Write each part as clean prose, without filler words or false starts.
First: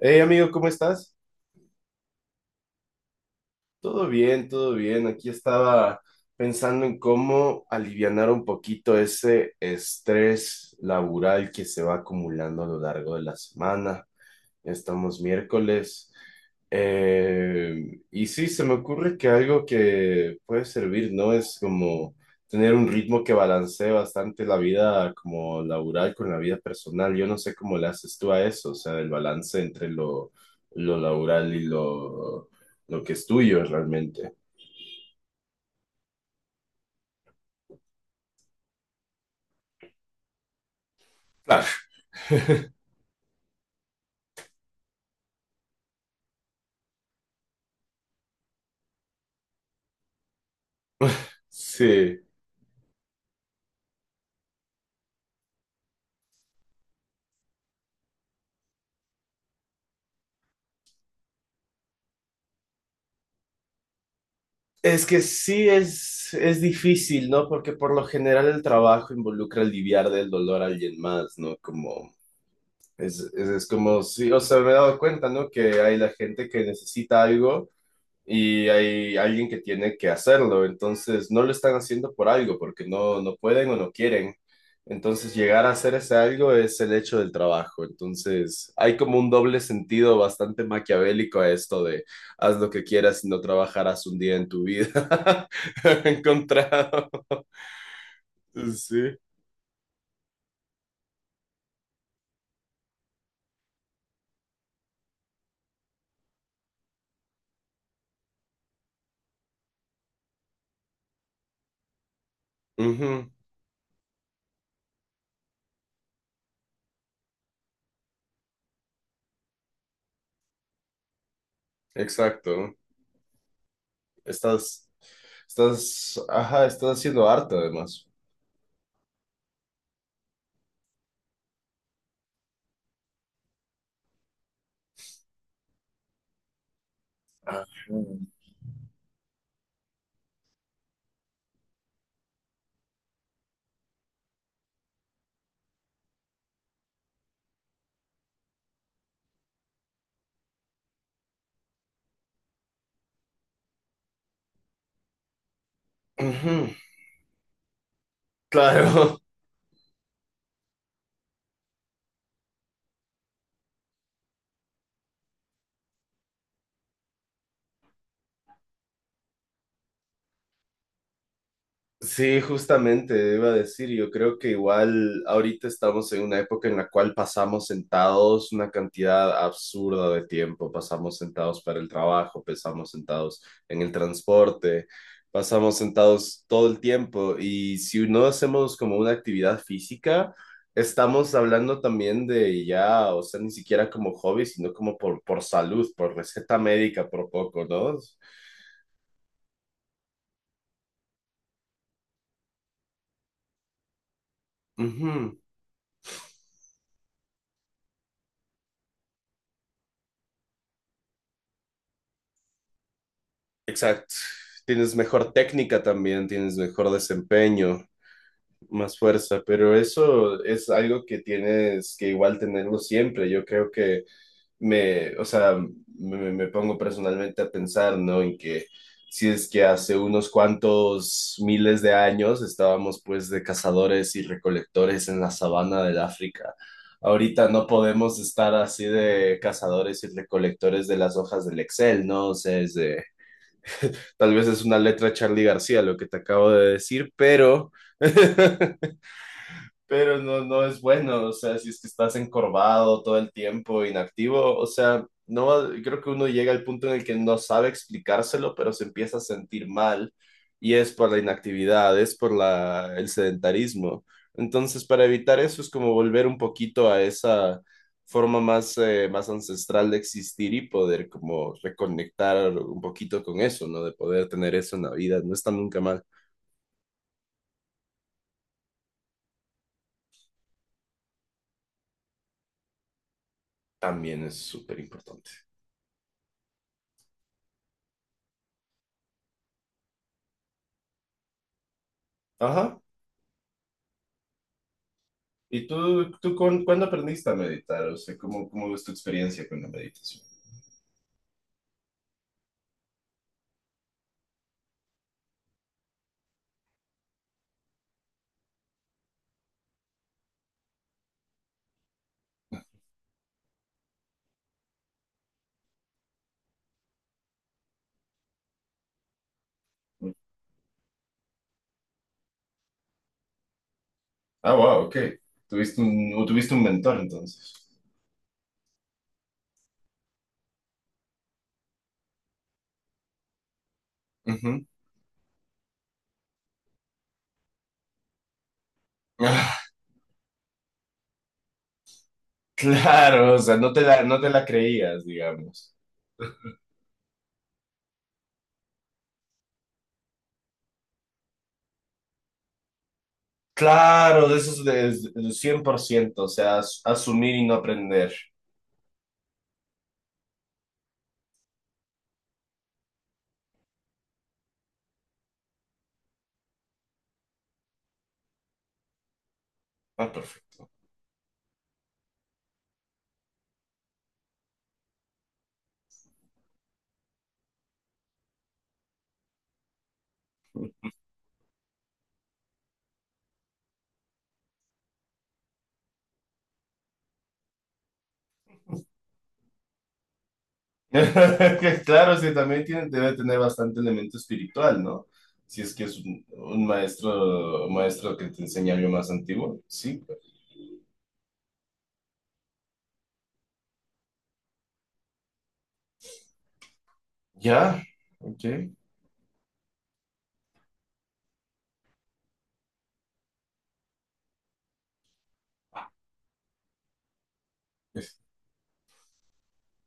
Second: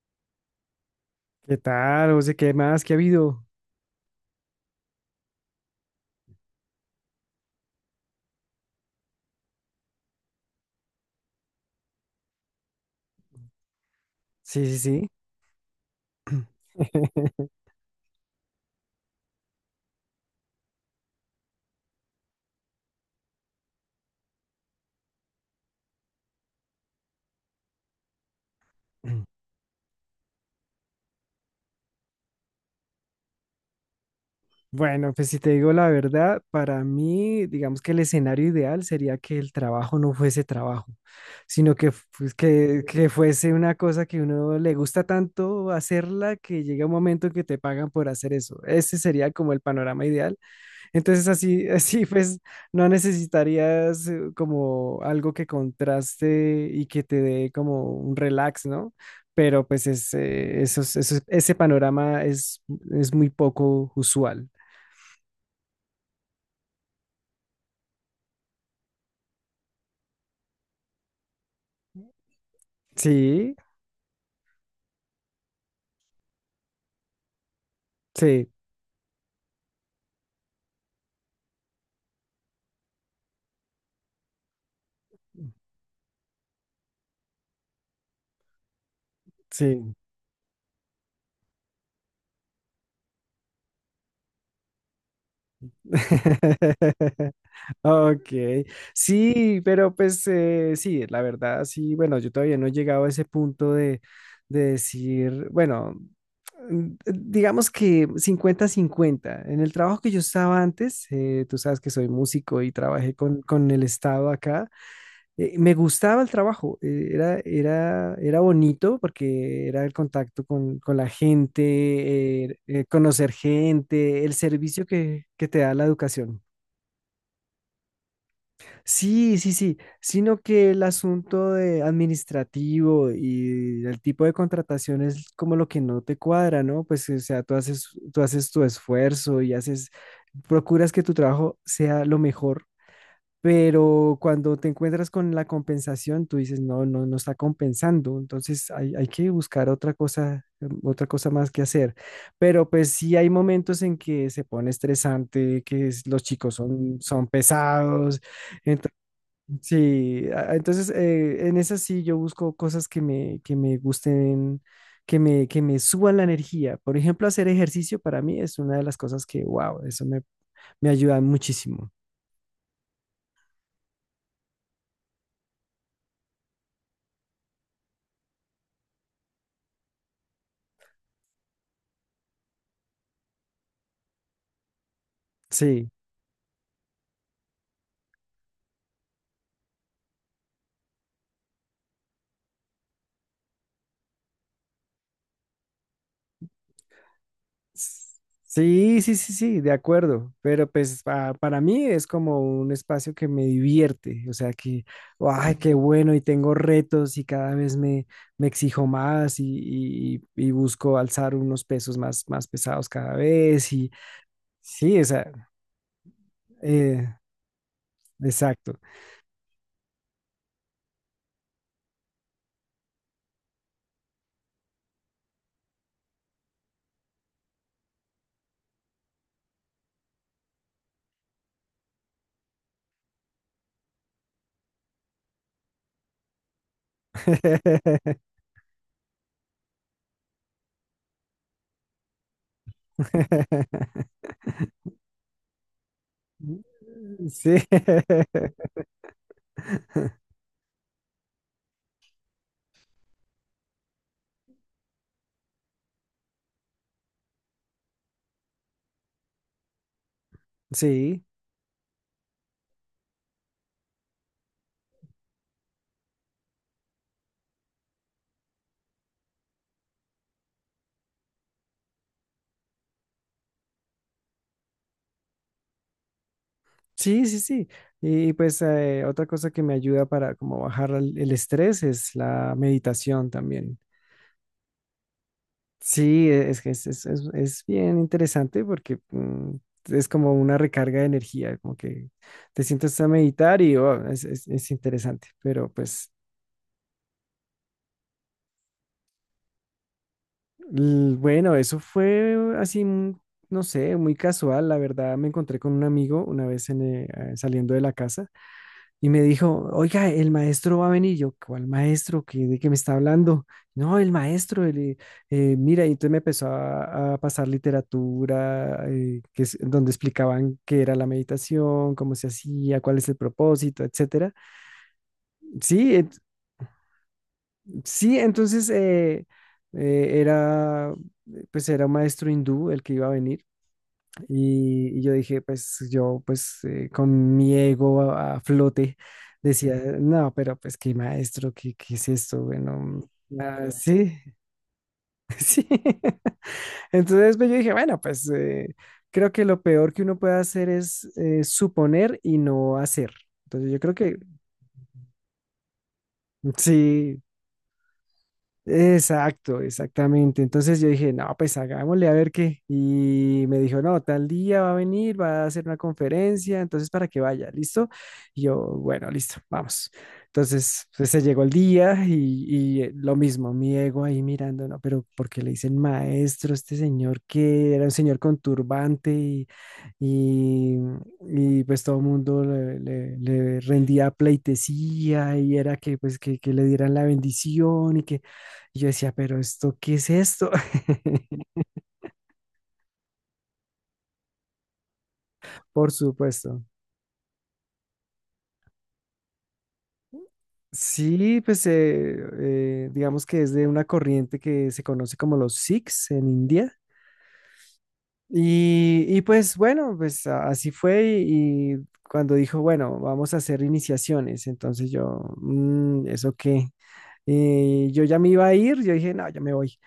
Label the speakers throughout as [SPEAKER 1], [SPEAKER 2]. [SPEAKER 1] Hey amigo, ¿cómo estás?
[SPEAKER 2] ¿Qué tal, José? ¿Qué más? ¿Qué ha habido?
[SPEAKER 1] Todo bien, todo bien. Aquí estaba pensando en cómo alivianar un poquito ese estrés laboral que se va acumulando a lo largo de la semana.
[SPEAKER 2] Sí, sí, sí.
[SPEAKER 1] Estamos miércoles. Y sí, se me ocurre que algo que puede servir, ¿no? Es como tener un ritmo que balancee bastante la vida como laboral con la vida personal. Yo no sé cómo le haces tú a eso, o sea, el balance entre lo laboral y lo que es tuyo realmente.
[SPEAKER 2] Bueno, pues si te digo la verdad, para mí, digamos que el escenario ideal sería que el trabajo no fuese trabajo, sino
[SPEAKER 1] Claro.
[SPEAKER 2] que fuese una cosa que uno le gusta tanto hacerla que llega un momento en que te pagan por hacer eso. Ese sería como el panorama ideal. Entonces así, así
[SPEAKER 1] Sí.
[SPEAKER 2] pues no necesitarías como algo que contraste y que te dé como un relax, ¿no? Pero ese panorama es muy poco usual.
[SPEAKER 1] Es que es difícil, ¿no? Porque por lo general el trabajo involucra aliviar del dolor a alguien más, ¿no? Como
[SPEAKER 2] Sí,
[SPEAKER 1] es como, si o sea, me he dado cuenta, ¿no? Que hay la gente que necesita algo
[SPEAKER 2] sí,
[SPEAKER 1] y hay alguien que tiene que hacerlo, entonces no lo están haciendo por algo, porque no pueden o no quieren. Entonces llegar a hacer ese algo es el hecho del trabajo. Entonces hay como un doble
[SPEAKER 2] sí.
[SPEAKER 1] sentido bastante maquiavélico a esto de haz lo que quieras y no trabajarás un día en tu vida. Encontrado.
[SPEAKER 2] Ok,
[SPEAKER 1] Sí.
[SPEAKER 2] sí, pero pues sí, la verdad, sí, bueno, yo todavía no he llegado a ese punto de decir, bueno, digamos que cincuenta-cincuenta. En el trabajo que yo estaba antes, tú sabes que soy músico y trabajé
[SPEAKER 1] Ujú.
[SPEAKER 2] con el Estado acá, me gustaba el trabajo, era bonito porque era el contacto con la gente,
[SPEAKER 1] Exacto.
[SPEAKER 2] conocer gente, el servicio
[SPEAKER 1] Estás,
[SPEAKER 2] que te da la educación.
[SPEAKER 1] ajá, estás haciendo arte además.
[SPEAKER 2] Sí, sí, sí, sino que el asunto de administrativo y el tipo de contratación es como lo que no te cuadra, ¿no? Pues, o sea, tú
[SPEAKER 1] Mm.
[SPEAKER 2] haces tu esfuerzo y haces, procuras que tu trabajo sea lo mejor, pero cuando te encuentras con la compensación, tú dices, no, no, no está compensando. Entonces hay que buscar otra cosa, otra cosa más que hacer. Pero pues sí hay momentos en que se pone estresante, los chicos
[SPEAKER 1] Ujú.
[SPEAKER 2] son, son pesados. Entonces,
[SPEAKER 1] Claro.
[SPEAKER 2] sí, entonces en esas sí yo busco cosas que me gusten, que me suban la energía. Por ejemplo, hacer ejercicio para mí es una de las cosas que, wow, eso me, me ayuda muchísimo.
[SPEAKER 1] Sí, justamente, iba a decir, yo creo que igual ahorita estamos en una época en la cual pasamos sentados una cantidad absurda de tiempo, pasamos sentados para el trabajo, pasamos sentados en el transporte, pasamos
[SPEAKER 2] Sí.
[SPEAKER 1] sentados todo el tiempo y si no hacemos como una actividad física, estamos hablando también de ya, o sea, ni siquiera como hobby, sino como por salud, por receta médica, por poco, ¿no?
[SPEAKER 2] Sí, sí, sí, sí, de acuerdo, pero pues para mí es como un espacio que me divierte, o sea que,
[SPEAKER 1] Ujú.
[SPEAKER 2] ay, qué bueno, y tengo retos y cada vez me, me exijo más y busco alzar unos pesos más, más pesados cada vez y
[SPEAKER 1] Exacto. Tienes
[SPEAKER 2] sí,
[SPEAKER 1] mejor
[SPEAKER 2] esa,
[SPEAKER 1] técnica también, tienes mejor
[SPEAKER 2] eh,
[SPEAKER 1] desempeño,
[SPEAKER 2] exacto.
[SPEAKER 1] más fuerza, pero eso es algo que tienes que igual tenerlo siempre. Yo creo que o sea, me pongo personalmente a pensar, ¿no? En que si es que hace unos cuantos miles de años estábamos pues de cazadores y recolectores en la sabana del África. Ahorita no podemos estar así de cazadores y recolectores de las hojas del Excel, ¿no? O sea, es de tal vez es una letra Charlie García lo que te acabo de decir,
[SPEAKER 2] Sí,
[SPEAKER 1] pero pero no, no es bueno, o sea, si es que estás encorvado todo el tiempo, inactivo, o sea, no, creo que uno llega al punto en el que no sabe explicárselo, pero se empieza a sentir mal y es por la
[SPEAKER 2] sí.
[SPEAKER 1] inactividad, es por el sedentarismo. Entonces, para evitar eso es como volver un poquito a esa forma más, más ancestral de existir y poder como reconectar un poquito con eso, ¿no? De poder tener eso en la vida, no está nunca mal.
[SPEAKER 2] Sí, sí, sí. Y pues otra cosa que me ayuda para como bajar el estrés es la meditación también.
[SPEAKER 1] También es súper importante.
[SPEAKER 2] Sí, es que es bien interesante porque es como una recarga de energía, como que te
[SPEAKER 1] Ajá,
[SPEAKER 2] sientas a meditar y oh, es interesante.
[SPEAKER 1] ¿y
[SPEAKER 2] Pero pues
[SPEAKER 1] tú cuándo aprendiste a meditar? O sea, ¿cómo, cómo es tu experiencia con la meditación?
[SPEAKER 2] bueno, eso fue así, no sé, muy casual. La verdad, me encontré con un amigo una vez en, saliendo de la casa. Y me dijo, oiga, el maestro va a venir. Yo, ¿cuál maestro? ¿Qué, de qué me está hablando? No, el maestro, el, mira, y entonces me empezó a pasar literatura, que es, donde explicaban qué era la meditación, cómo se hacía, cuál es el propósito, etcétera.
[SPEAKER 1] Ah, wow, ok. Tuviste
[SPEAKER 2] Sí,
[SPEAKER 1] un, o tuviste un mentor entonces.
[SPEAKER 2] sí, entonces era, pues era un maestro hindú el que iba a venir.
[SPEAKER 1] Ujú.
[SPEAKER 2] Y yo dije, pues yo, pues con mi ego a flote,
[SPEAKER 1] Ah,
[SPEAKER 2] decía, no, pero pues qué maestro, qué, qué es esto, bueno,
[SPEAKER 1] claro, o sea,
[SPEAKER 2] ah, sí,
[SPEAKER 1] no te la creías,
[SPEAKER 2] sí.
[SPEAKER 1] digamos.
[SPEAKER 2] Entonces pues, yo dije, bueno, pues creo que lo peor que uno puede hacer es suponer y no hacer. Entonces yo creo que
[SPEAKER 1] Claro, de esos de 100% o sea,
[SPEAKER 2] sí.
[SPEAKER 1] asumir y no aprender.
[SPEAKER 2] Exacto, exactamente. Entonces yo dije, no, pues hagámosle a ver qué. Y me dijo, no, tal día va a venir, va a hacer una conferencia, entonces para que vaya, ¿listo? Y yo, bueno, listo, vamos.
[SPEAKER 1] Ah, perfecto.
[SPEAKER 2] Entonces pues, se llegó el día y, lo mismo, mi ego ahí mirando, no, pero porque le dicen maestro a este señor que era un señor con turbante y, y, pues todo el mundo le, le rendía pleitesía y era que pues que le dieran la bendición y que y yo decía, pero esto, ¿qué es esto?
[SPEAKER 1] Que claro, sí, también tiene, debe tener bastante elemento espiritual, ¿no? Si es que
[SPEAKER 2] Por
[SPEAKER 1] es
[SPEAKER 2] supuesto.
[SPEAKER 1] un maestro que te enseña algo más antiguo, sí.
[SPEAKER 2] Sí, pues digamos que es de una corriente que se conoce como los Sikhs en India.
[SPEAKER 1] Ya, ok.
[SPEAKER 2] Y pues bueno, pues así fue y cuando dijo, bueno, vamos a hacer iniciaciones, entonces yo, "Mm, ¿eso qué?" Y yo ya me iba a ir, yo dije, no, yo me voy.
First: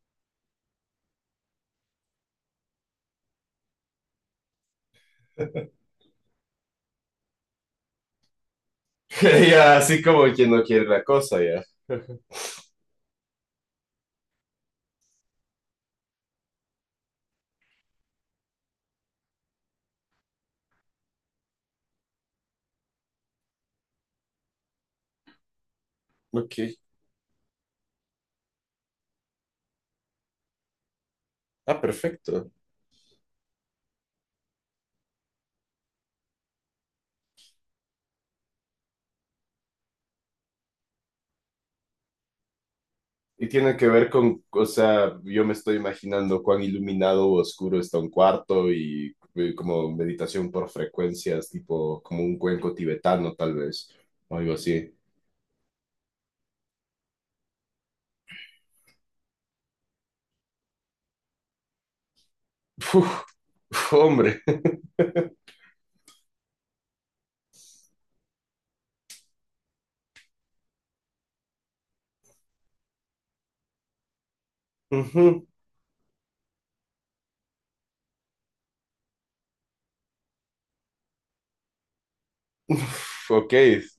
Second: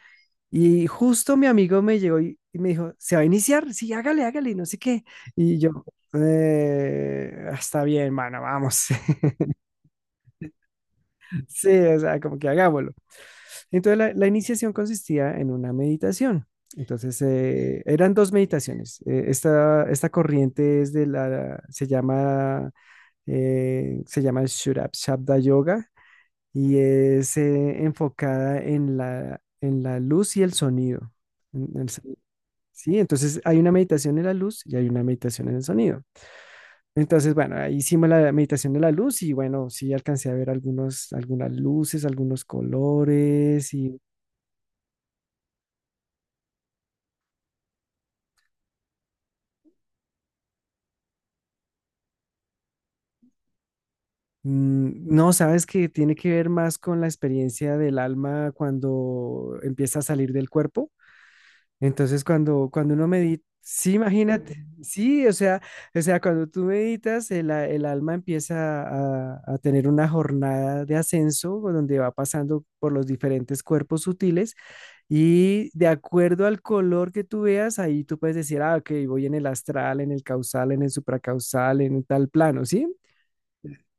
[SPEAKER 2] Y justo mi amigo me llegó y me dijo, ¿se va a iniciar? Sí, hágale, hágale, no sé qué. Y yo, está bien, mano, vamos."
[SPEAKER 1] Ya, así como quien no quiere la cosa, ya.
[SPEAKER 2] Sí, o sea, como que hagámoslo. Entonces la iniciación consistía en una meditación. Entonces eran dos meditaciones. Esta corriente es de la, se llama Shurabshabda Yoga
[SPEAKER 1] Ok.
[SPEAKER 2] y es enfocada en la luz y el sonido.
[SPEAKER 1] Ah,
[SPEAKER 2] En
[SPEAKER 1] perfecto.
[SPEAKER 2] Sí, entonces hay una meditación en la luz y hay una meditación en el sonido. Entonces, bueno, ahí hicimos la meditación de la luz y bueno, sí alcancé a ver algunos, algunas luces, algunos
[SPEAKER 1] Y
[SPEAKER 2] colores
[SPEAKER 1] tiene que
[SPEAKER 2] y
[SPEAKER 1] ver con, o sea, yo me estoy imaginando cuán iluminado o oscuro está un cuarto y como meditación por frecuencias, tipo como un cuenco tibetano, tal vez, o algo así.
[SPEAKER 2] no, sabes que tiene que ver más con la experiencia del alma cuando empieza a salir del cuerpo. Entonces, cuando, cuando
[SPEAKER 1] Uf,
[SPEAKER 2] uno medita,
[SPEAKER 1] uf,
[SPEAKER 2] sí,
[SPEAKER 1] hombre.
[SPEAKER 2] imagínate, sí, o sea, cuando tú meditas, el, el alma empieza a tener una jornada de ascenso donde va pasando por los diferentes cuerpos sutiles
[SPEAKER 1] Ujú.
[SPEAKER 2] y de acuerdo al color que tú veas, ahí tú puedes decir, ah, ok, voy en el astral, en el causal, en el supracausal, en tal plano, ¿sí?
[SPEAKER 1] Uf, ok.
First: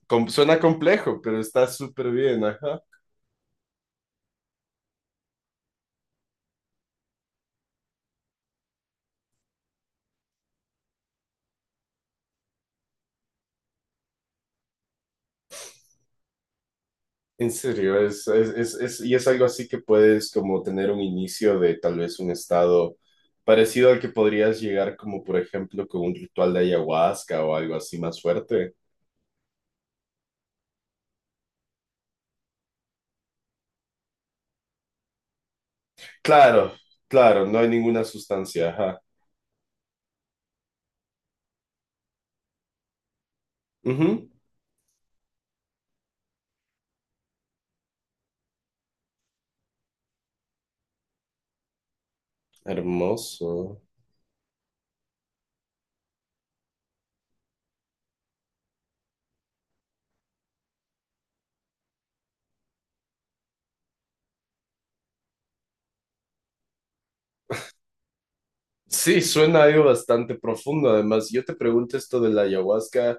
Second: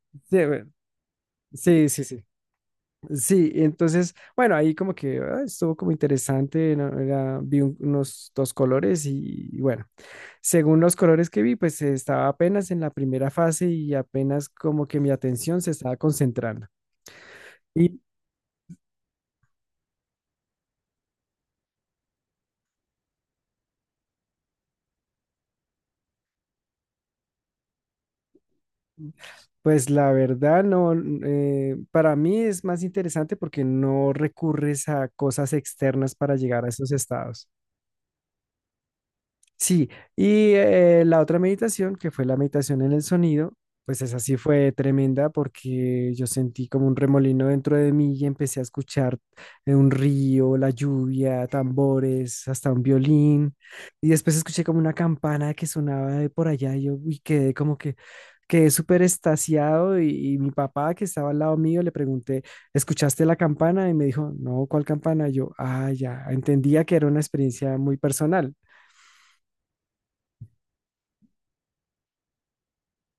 [SPEAKER 2] Sí,
[SPEAKER 1] Suena
[SPEAKER 2] bueno,
[SPEAKER 1] complejo, pero está
[SPEAKER 2] sí, sí,
[SPEAKER 1] súper
[SPEAKER 2] sí.
[SPEAKER 1] bien, ajá.
[SPEAKER 2] Sí, entonces, bueno, ahí como que ah, estuvo como interesante, ¿no? Unos dos colores y bueno. Según los colores que vi, pues estaba apenas en la primera fase y apenas como que mi atención se estaba concentrando.
[SPEAKER 1] En serio,
[SPEAKER 2] Y
[SPEAKER 1] y es algo así que puedes como tener un inicio de tal vez un estado parecido al que podrías llegar como por ejemplo con un ritual de ayahuasca o algo así más fuerte.
[SPEAKER 2] pues la verdad no, para mí es más interesante porque no recurres a cosas externas para llegar a
[SPEAKER 1] Claro,
[SPEAKER 2] esos
[SPEAKER 1] claro,
[SPEAKER 2] estados.
[SPEAKER 1] no hay ninguna sustancia, ajá.
[SPEAKER 2] Sí, y la otra meditación, que fue la meditación en el sonido, pues esa
[SPEAKER 1] Ujú.
[SPEAKER 2] sí fue tremenda porque yo sentí como un remolino dentro de mí y empecé a escuchar un río, la lluvia, tambores, hasta un
[SPEAKER 1] Hermoso.
[SPEAKER 2] violín. Y después escuché como una campana que sonaba de por allá y yo uy, quedé como que quedé súper extasiado y mi papá que estaba al lado mío le pregunté, ¿escuchaste la campana? Y me dijo, no, ¿cuál campana? Y yo, ah, ya, entendía que era una experiencia muy personal.
[SPEAKER 1] Sí, suena algo bastante profundo. Además, yo te pregunto esto de la ayahuasca.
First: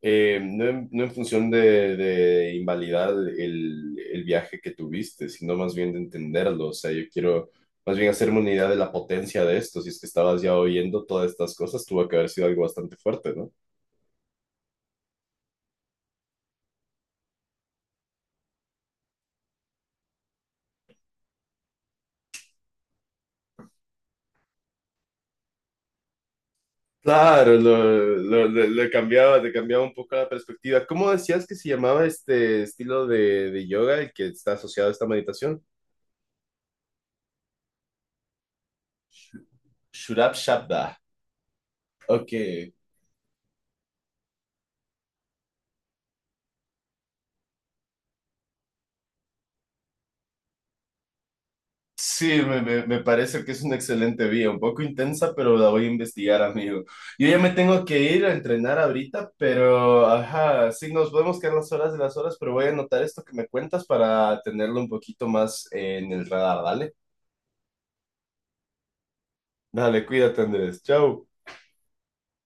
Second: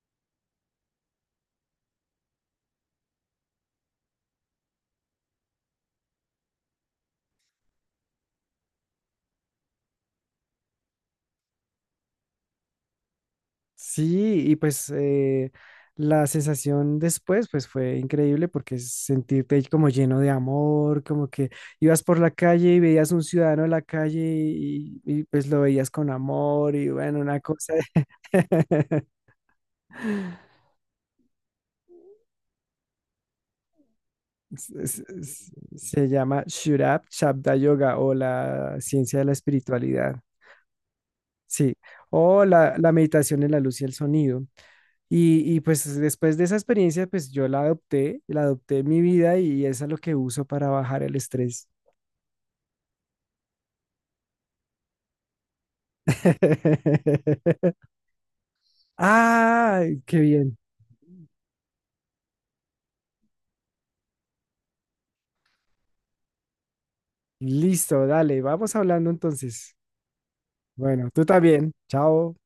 [SPEAKER 1] No, no en función de invalidar el viaje que tuviste, sino más bien de entenderlo. O sea, yo quiero más bien hacerme una idea de la potencia de esto. Si es que estabas ya oyendo todas estas cosas, tuvo que haber sido algo bastante fuerte, ¿no?
[SPEAKER 2] Sí, y pues la sensación después pues fue increíble porque sentirte ahí como lleno de amor, como que ibas por la calle y veías un ciudadano en la calle pues lo veías con amor y bueno, una
[SPEAKER 1] Claro,
[SPEAKER 2] cosa
[SPEAKER 1] le cambiaba un poco la perspectiva. ¿Cómo decías que se llamaba este estilo de yoga el que está
[SPEAKER 2] se
[SPEAKER 1] asociado a esta
[SPEAKER 2] se-
[SPEAKER 1] meditación?
[SPEAKER 2] se llama Shurab Shabda Yoga o la ciencia de la espiritualidad,
[SPEAKER 1] Shurab Shabda.
[SPEAKER 2] sí,
[SPEAKER 1] Ok,
[SPEAKER 2] o la meditación en la luz y el sonido. Y pues después de esa experiencia, pues yo la adopté en mi vida y es a lo que uso para bajar el estrés.
[SPEAKER 1] sí, me parece que es una excelente vía, un poco intensa, pero la voy a investigar, amigo. Yo ya me tengo que ir a entrenar ahorita,
[SPEAKER 2] ¡Ah!
[SPEAKER 1] pero,
[SPEAKER 2] ¡Qué bien!
[SPEAKER 1] ajá, sí, nos podemos quedar las horas de las horas, pero voy a anotar esto que me cuentas para tenerlo un poquito más en el radar, ¿vale?
[SPEAKER 2] Listo, dale, vamos hablando entonces.
[SPEAKER 1] Dale, cuídate, Andrés.
[SPEAKER 2] Bueno, tú
[SPEAKER 1] Chao.
[SPEAKER 2] también. Chao.